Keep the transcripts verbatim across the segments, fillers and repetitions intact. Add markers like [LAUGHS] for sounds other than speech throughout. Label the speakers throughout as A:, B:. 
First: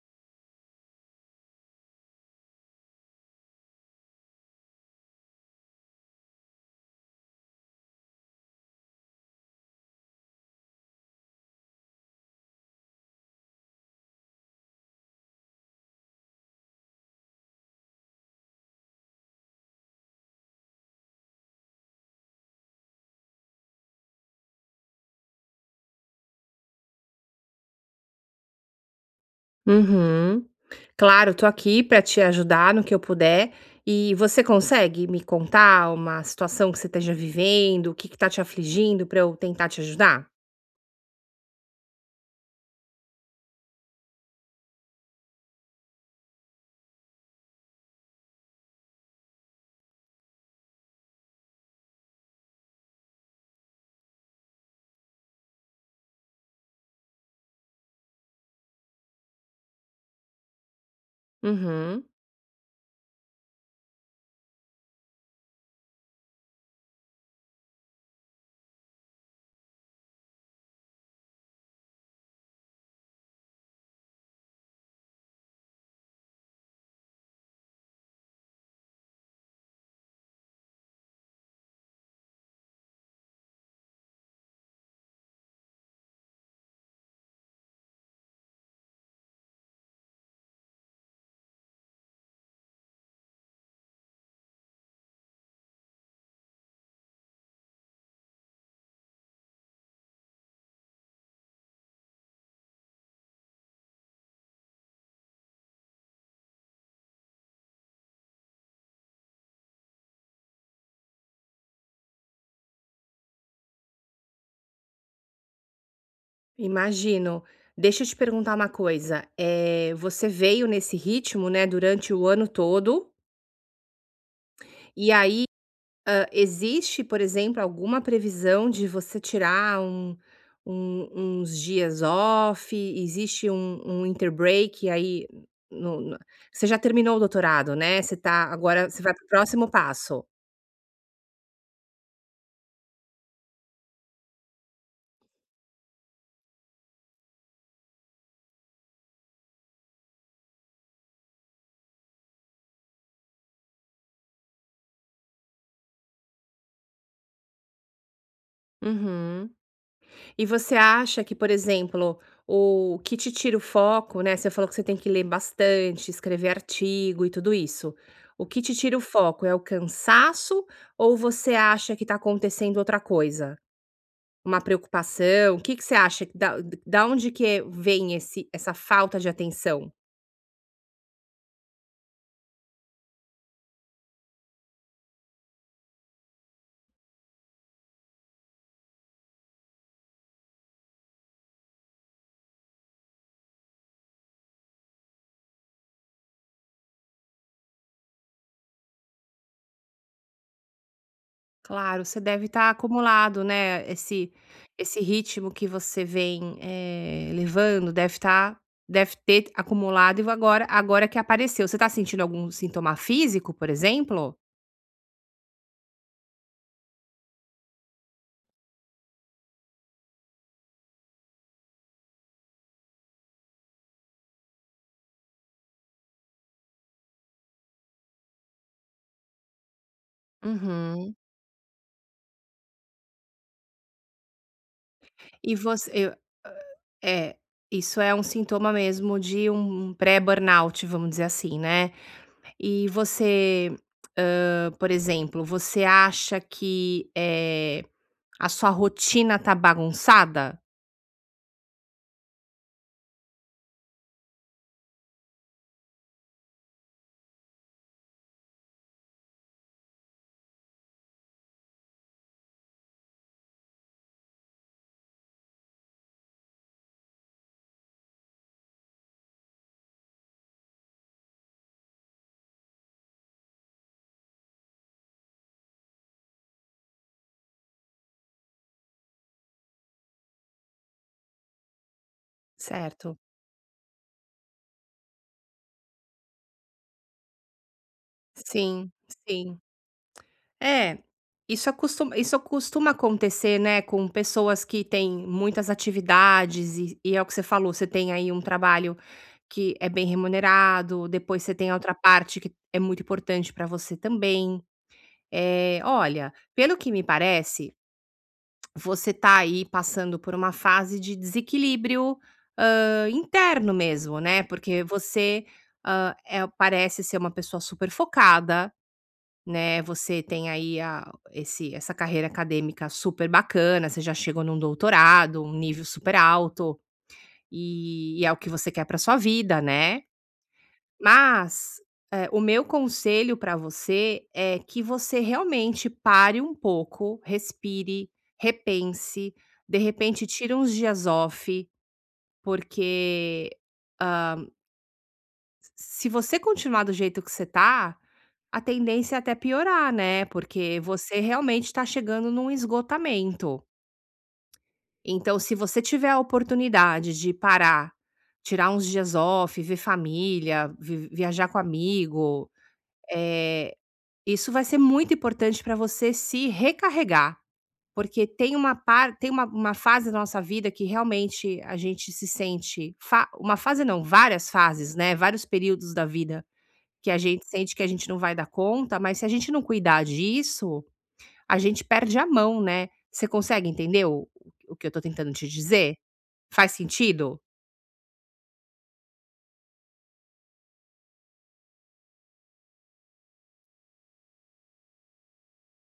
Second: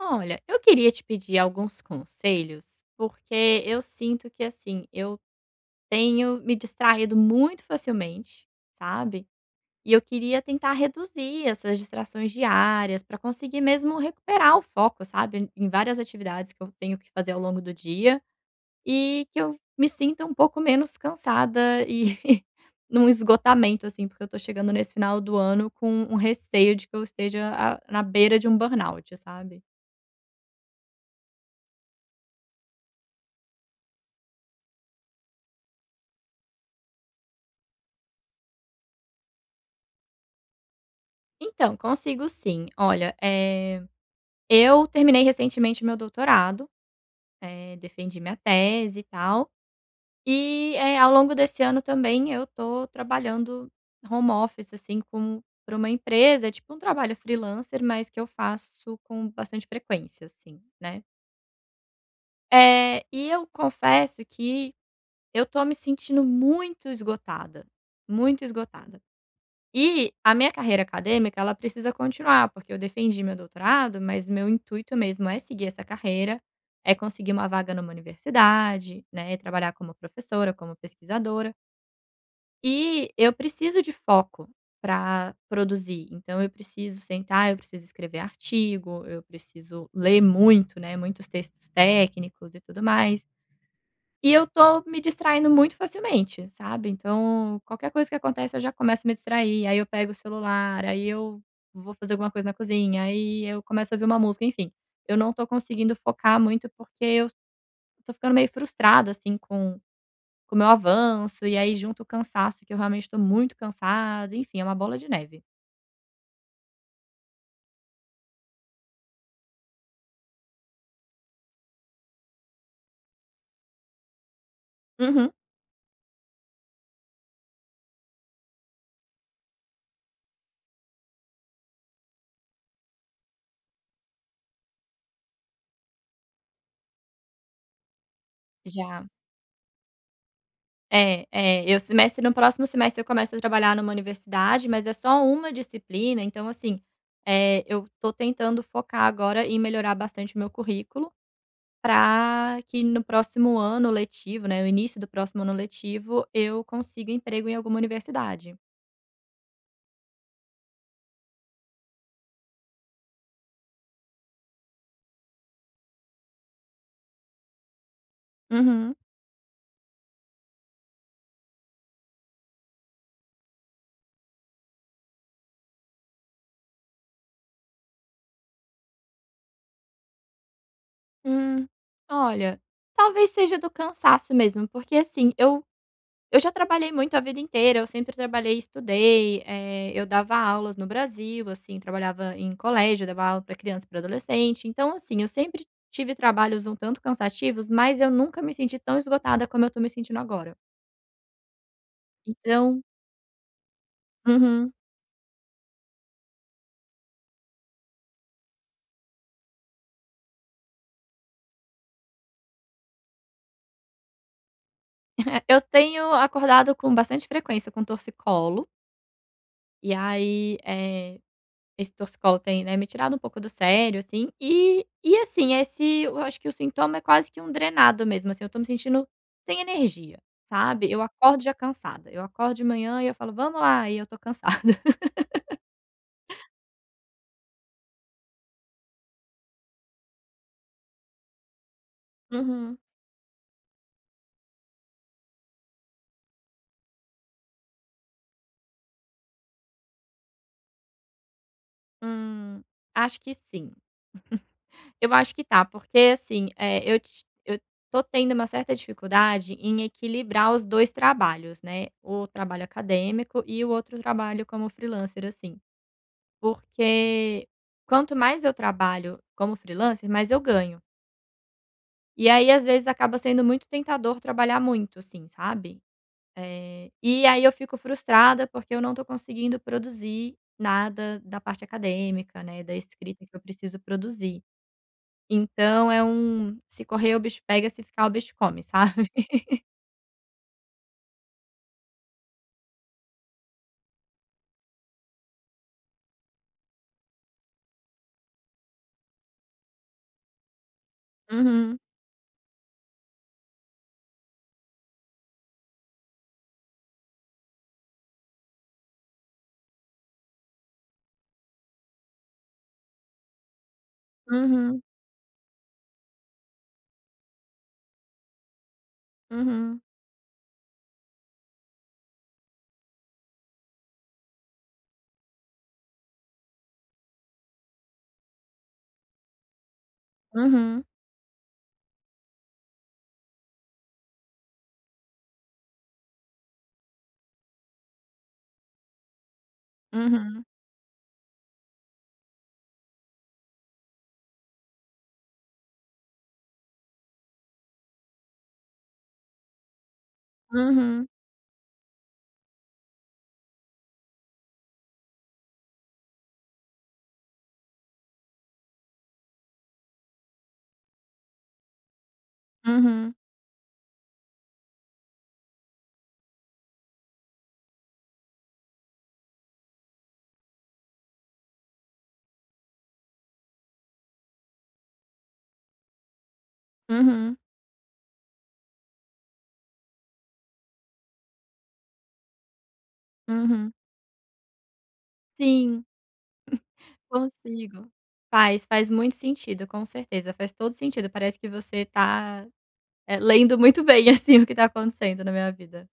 A: Olha, eu queria te pedir alguns conselhos, porque eu sinto que, assim, eu tenho me distraído muito facilmente, sabe? E eu queria tentar reduzir essas distrações diárias para conseguir mesmo recuperar o foco, sabe? Em várias atividades que eu tenho que fazer ao longo do dia e que eu me sinta um pouco menos cansada e [LAUGHS] num esgotamento, assim, porque eu tô chegando nesse final do ano com um receio de que eu esteja a- na beira de um burnout, sabe?
B: Uhum. Claro, estou aqui para te ajudar no que eu puder. E você consegue me contar uma situação que você esteja vivendo, o que que está te afligindo para eu tentar te ajudar?
A: Então, consigo sim. Olha, eh, eu terminei recentemente meu doutorado, eh, defendi minha tese e tal, e, eh, ao longo desse ano também eu tô trabalhando home office, assim, com para uma empresa, é tipo um trabalho freelancer, mas que eu faço com bastante frequência, assim, né.
B: Uhum.
A: Eh, e eu confesso que eu tô me sentindo muito esgotada, muito esgotada. E a minha carreira acadêmica, ela precisa continuar, porque eu defendi meu doutorado, mas meu intuito mesmo é seguir essa carreira, é conseguir uma vaga numa universidade, né, trabalhar como professora, como pesquisadora. E eu preciso de foco para produzir. Então eu preciso sentar, eu preciso escrever artigo, eu preciso ler muito, né, muitos textos técnicos e tudo mais. E eu tô me distraindo muito facilmente, sabe. Então, qualquer coisa que acontece eu já começo a me distrair, aí eu pego o celular, aí eu vou fazer alguma coisa na cozinha, aí eu começo a ouvir uma música, enfim. Eu não tô conseguindo focar muito, porque eu tô ficando meio frustrada, assim, com com o meu avanço, e aí junto o cansaço, que eu realmente tô muito cansada, enfim, é uma bola de neve.
B: Imagino. Deixa eu te perguntar uma coisa. é você veio nesse ritmo, né, durante o ano todo, e
A: Uhum.
B: aí Hã, existe, por exemplo, alguma previsão de você tirar um um uns dias off? Existe um um inter aí no no Você já terminou o doutorado, né, você tá agora você
A: Já.
B: vai para o próximo passo.
A: É, é, eu semestre no próximo semestre eu começo a trabalhar numa universidade, mas é só uma disciplina, então assim, eh, eu tô tentando focar agora em melhorar bastante o meu currículo, para que no próximo ano letivo, né, o início do próximo ano letivo, eu consiga emprego em alguma universidade.
B: Uhum. E você acha que, por exemplo, o que te tira o foco, né, você falou que você tem que ler bastante, escrever artigo e tudo isso. O que te
A: Uhum.
B: tira o foco é o cansaço ou você acha que está acontecendo outra coisa? Uma preocupação? O que que você acha que da da onde que vem esse essa falta de atenção?
A: Hum, olha, talvez seja do cansaço mesmo, porque assim, eu eu já trabalhei muito a vida inteira, eu sempre trabalhei e estudei, eh, eu dava aulas no Brasil, assim, trabalhava em colégio, dava aula para criança e pra adolescente, então assim, eu sempre tive trabalhos um tanto cansativos, mas eu nunca me senti tão esgotada como eu tô me sentindo agora.
B: Claro, você deve estar
A: Então
B: acumulado, né, esse
A: uhum.
B: esse ritmo que você vem, eh, levando deve estar deve ter acumulado e agora agora que apareceu. Você está sentindo algum sintoma físico, por exemplo?
A: [LAUGHS] Eu tenho acordado com bastante frequência com torcicolo, e aí, eh esse torcicolo tem, né, me tirado um pouco do sério, assim. E e assim, esse eu acho que o sintoma é quase que um drenado mesmo, assim, eu tô me sentindo sem energia, sabe. Eu
B: Uhum.
A: acordo já cansada, eu acordo de manhã e eu falo: "Vamos lá", e eu tô cansada. [LAUGHS]
B: E você eu é, isso é um sintoma mesmo de um pré-burnout, vamos dizer assim, né.
A: Uhum.
B: E você, hã, por exemplo, você acha que, eh, a sua rotina tá bagunçada?
A: Hum, acho que sim. Eu acho que tá, porque assim, eh, eu ti eu tô tendo uma certa dificuldade em equilibrar os dois trabalhos, né, o trabalho acadêmico e o outro trabalho como freelancer, assim. Porque quanto mais eu trabalho como freelancer, mais eu ganho. E aí, às vezes, acaba sendo muito tentador trabalhar muito, assim, sabe. Eh, e aí eu fico frustrada, porque eu não tô conseguindo produzir nada da parte acadêmica, né, da
B: Certo.
A: escrita que eu preciso produzir. Então é um se correr o bicho pega, se ficar o bicho come,
B: Sim,
A: sabe. [LAUGHS]
B: sim. É, isso acostuma isso costuma acontecer, né, com pessoas que têm muitas atividades e e é o que você falou, você tem aí um trabalho que é bem remunerado, depois você tem a
A: Uhum,
B: outra parte que é muito importante para você também. É, olha, pelo que me parece, você está aí passando por uma fase de desequilíbrio, hã, interno mesmo, né,
A: uhum,
B: porque você, hã, eh, parece ser uma pessoa super focada,
A: uhum,
B: né, você tem aí a esse essa carreira acadêmica super bacana, você já chegou num doutorado, um nível super alto, e e é o que você quer para sua vida, né.
A: uhum,
B: Mas, eh, o meu conselho para você é que você realmente pare um pouco, respire, repense, de repente
A: uhum,
B: tira uns dias off, porque, ah, se você continuar do jeito que você tá, a tendência é até piorar, né, porque
A: uhum,
B: você realmente tá chegando num esgotamento. Então se você tiver a oportunidade de parar, tirar uns dias off, ver família, vi viajar com amigo.
A: uhum,
B: eh Isso vai ser muito importante para você se recarregar, porque tem uma par tem uma uma fase da nossa vida que realmente a gente se sente fa uma fase não, várias fases, né, vários períodos da vida que a
A: uhum,
B: gente sente que a gente não vai dar conta, mas se a gente não cuidar disso, a gente perde a mão, né. Você consegue
A: uhum.
B: entender o o que eu estou tentando te
A: Sim.
B: dizer? Faz sentido?
A: Consigo. Faz, faz muito sentido, com certeza, faz todo sentido, parece que você tá, eh, lendo muito bem, [LAUGHS] assim, o que tá acontecendo na minha vida.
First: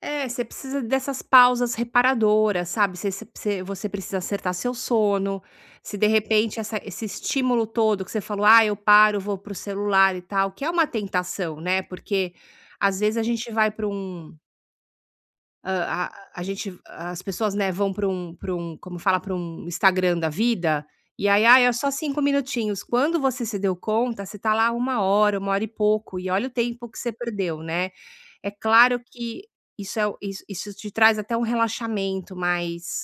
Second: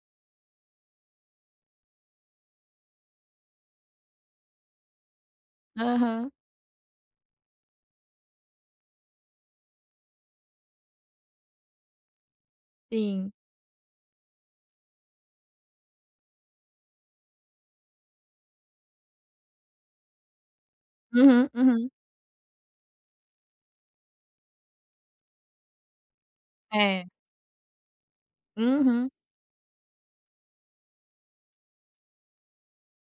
B: É, você precisa dessas pausas reparadoras, sabe, você você você você precisa acertar seu sono, se de
A: Aham,
B: repente essa esse estímulo todo que você falou: "Ah, eu paro, vou pro celular e tal", que é uma tentação, né, porque às vezes a
A: sim.
B: gente vai para um Hã, a a gente as pessoas, né, vão para um para um como fala, para um Instagram da vida, e aí:
A: Uhum,
B: "Ai, é só
A: uhum.
B: cinco minutinhos", quando você se deu conta, você tá lá uma hora, uma hora e pouco, e olha o tempo que
A: É.
B: você perdeu, né. É claro
A: Uhum,
B: que isso é o isso isso te traz até um relaxamento, mas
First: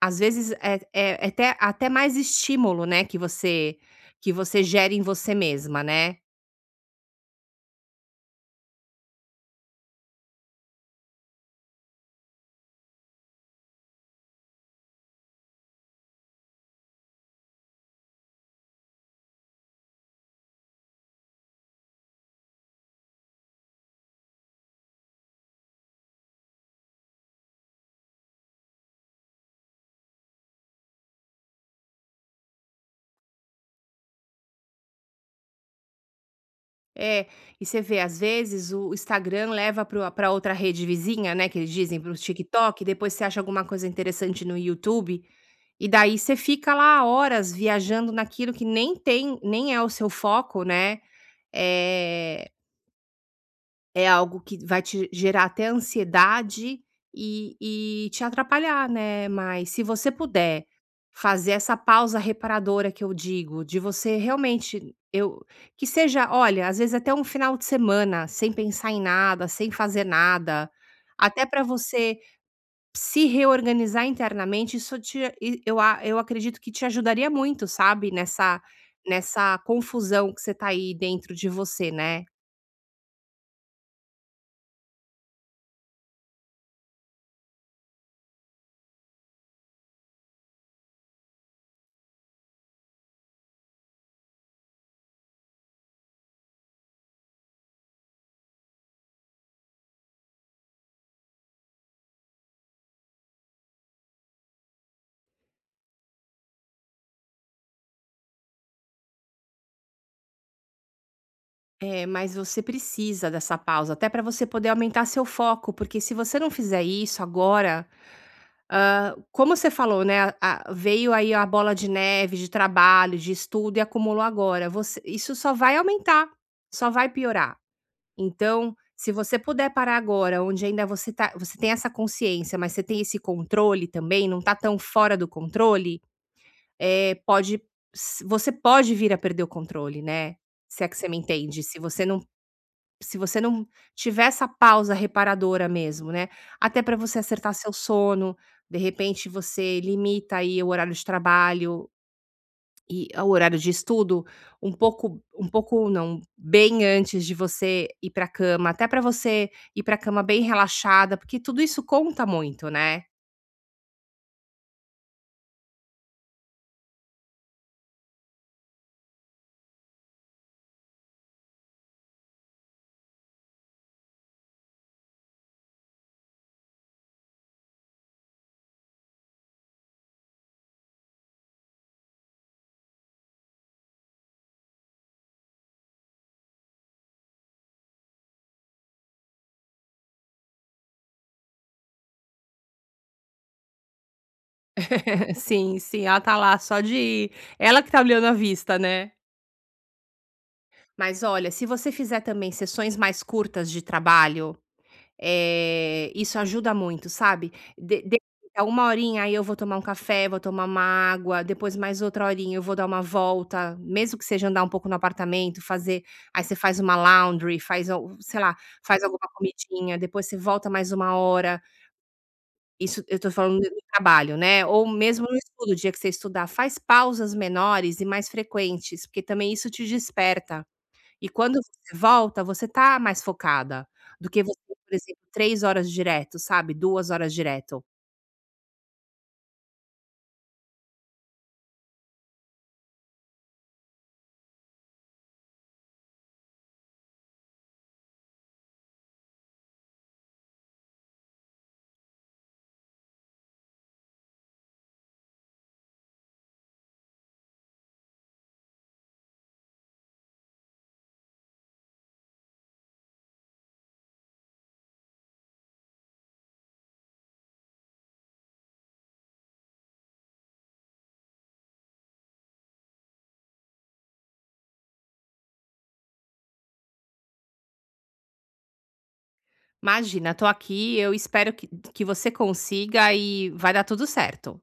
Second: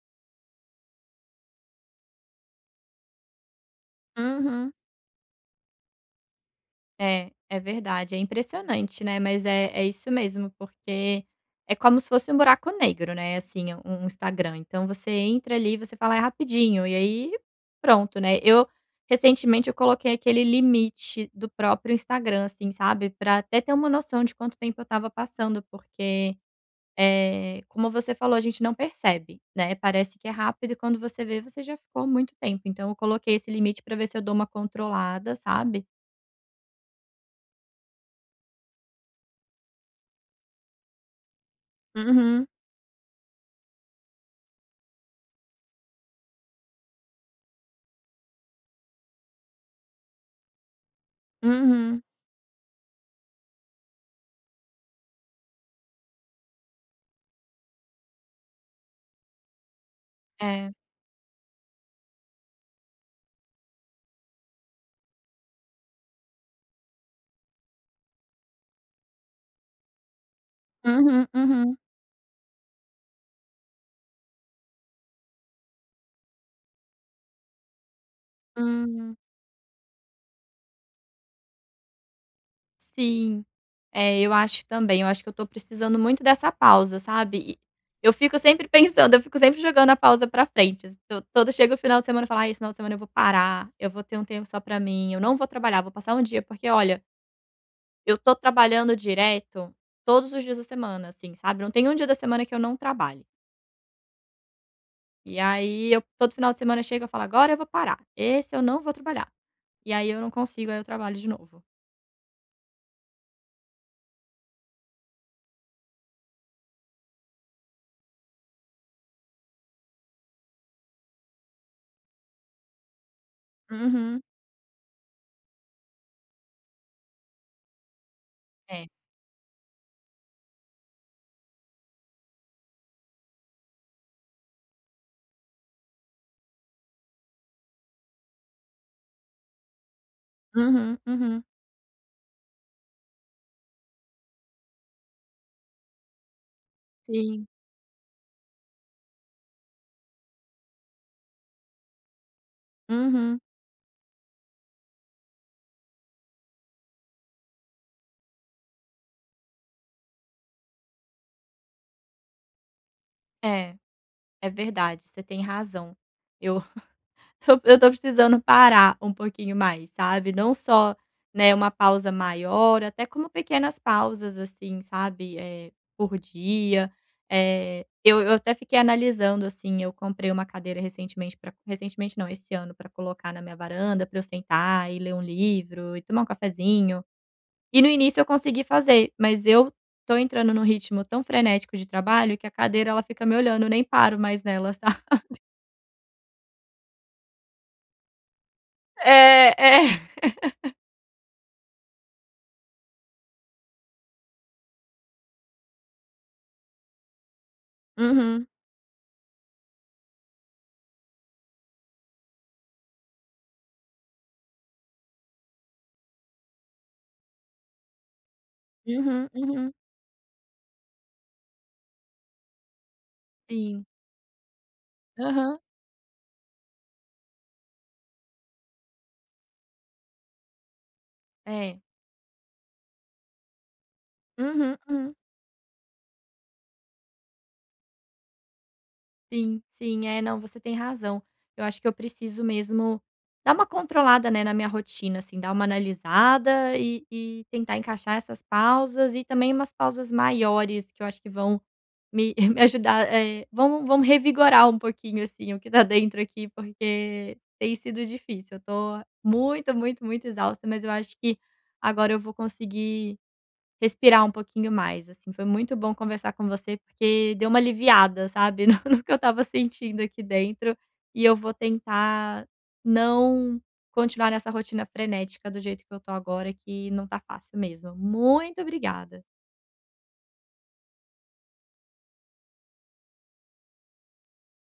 B: às vezes é é é até até mais estímulo, né, que você que você
A: uhum.
B: gera em você mesma, né.
A: É, é verdade, é impressionante, né, mas é é isso mesmo, porque é como se fosse um buraco negro, né, assim, um um Instagram, então você entra ali, e você fala: "É rapidinho", e aí pronto, né. Eu Recentemente eu coloquei aquele limite do próprio Instagram, assim, sabe, pra até ter uma noção de quanto tempo eu estava passando, porque, é como você falou, a gente não percebe, né, parece que é rápido e quando você vê, você já ficou muito tempo. Então eu coloquei esse limite pra ver se eu dou uma controlada, sabe.
B: É, e você vê, às vezes, o Instagram leva para para outra rede vizinha, né, que eles dizem, para o
A: Uhum.
B: TikTok, depois você acha alguma coisa interessante no YouTube, e daí você fica lá horas viajando naquilo que nem tem nem é o seu foco, né.
A: Uhum.
B: Eh É algo que vai te gerar até ansiedade e e te atrapalhar, né, mas se você puder
A: É.
B: fazer essa pausa reparadora que eu digo, de você realmente eu que seja, olha, às vezes até um final de semana sem pensar em nada, sem fazer nada,
A: Uhum,
B: até para
A: uhum.
B: você se reorganizar internamente, isso te e eu a eu acredito que te ajudaria muito, sabe, nessa
A: Hum.
B: nessa confusão que você tá aí dentro de você, né.
A: Sim. É, eu acho também. Eu acho que eu tô precisando muito dessa pausa, sabe. E eu fico sempre [LAUGHS] pensando, eu fico sempre jogando a pausa pra frente. Assim, To todo chega o final de semana eu falo: "Ai, esse final de semana eu vou parar, eu vou ter um tempo só pra mim, eu não vou trabalhar, vou passar um dia", porque olha, eu tô trabalhando direto todos os dias da semana, assim, sabe. Não tem um dia da semana que eu não trabalhe. E aí eu todo final de semana chega, eu falo: "Agora eu vou parar, esse eu não vou trabalhar". E aí eu não consigo, aí eu trabalho de novo.
B: É, mas você precisa dessa pausa, até para você poder aumentar seu foco, porque se você não fizer isso agora, ah, como você falou, né? A- a- veio aí a bola de neve de trabalho, de estudo, e
A: Uhum.
B: acumulou agora. Você, isso só vai aumentar, só vai piorar. Então,
A: É.
B: se você puder parar agora, onde ainda você tá, você tem essa consciência, mas você tem esse controle também, não tá tão fora do controle, é, pode, s- você pode vir a perder o controle, né? Se é que
A: Uhum,
B: você me
A: uhum.
B: entende. Se você não se você não tiver essa pausa reparadora mesmo, né, até para você
A: Sim.
B: acertar seu sono, de repente você limita aí o horário de trabalho e o
A: Uhum.
B: horário de estudo um pouco, um pouco não, bem antes de você ir para cama, até para você ir para cama bem relaxada, porque tudo isso conta muito, né.
A: É, é verdade, você tem razão. Eu [LAUGHS] tô eu tô precisando parar um pouquinho mais, sabe, não só, né, uma pausa maior, até como pequenas pausas, assim, sabe, eh, por dia. Eh, eu eu até fiquei analisando, assim, eu comprei uma cadeira recentemente pra recentemente não, esse ano, para colocar na minha varanda, para eu sentar e ler um livro e tomar um cafezinho. E no início eu consegui fazer, mas eu tô entrando num ritmo tão frenético de trabalho que a cadeira ela fica me olhando, eu nem paro mais nela, [LAUGHS] sabe.
B: [LAUGHS] Sim, sim, ela tá lá só de ela que tá olhando a vista, né.
A: É, é.
B: Mas olha, se você fizer também sessões mais curtas de trabalho, eh, isso ajuda muito, sabe. De de
A: Uhum,
B: a uma horinha, aí eu vou tomar um café, vou tomar uma água, depois mais outra horinha eu vou dar uma volta, mesmo que seja andar um pouco no apartamento, fazer, aí você faz uma laundry, faz al sei lá, faz alguma
A: uhum, uhum.
B: comidinha, depois você volta mais uma hora. Isso eu tô falando do
A: Sim.
B: trabalho, né, ou mesmo no
A: Aham.
B: estudo, o dia que você estudar, faz pausas menores e mais frequentes, porque também isso te desperta. E quando
A: É.
B: você volta, você tá mais focada do que você,
A: Uhum,
B: por
A: uhum.
B: exemplo, três horas direto, sabe, Duas horas direto.
A: Sim, sim. É, não, você tem razão. Eu acho que eu preciso mesmo dar uma controlada, né, na minha rotina, assim, dar uma analisada e e tentar encaixar essas pausas e também umas pausas maiores que eu acho que vão me [LAUGHS] me ajudar, eh, vão vão revigorar um pouquinho, assim, o que tá dentro aqui, porque tem sido difícil. Eu tô muito, muito, muito exausta, mas eu acho que agora eu vou conseguir respirar um pouquinho mais, assim. Foi muito bom conversar com você, porque deu uma aliviada, sabe, [LAUGHS] no no que eu estava sentindo aqui dentro, e eu vou tentar não continuar nessa rotina frenética do jeito que eu tô agora, que não tá fácil mesmo. Muito obrigada.
B: Imagina, tô aqui, eu espero que que você consiga e vai dar tudo certo.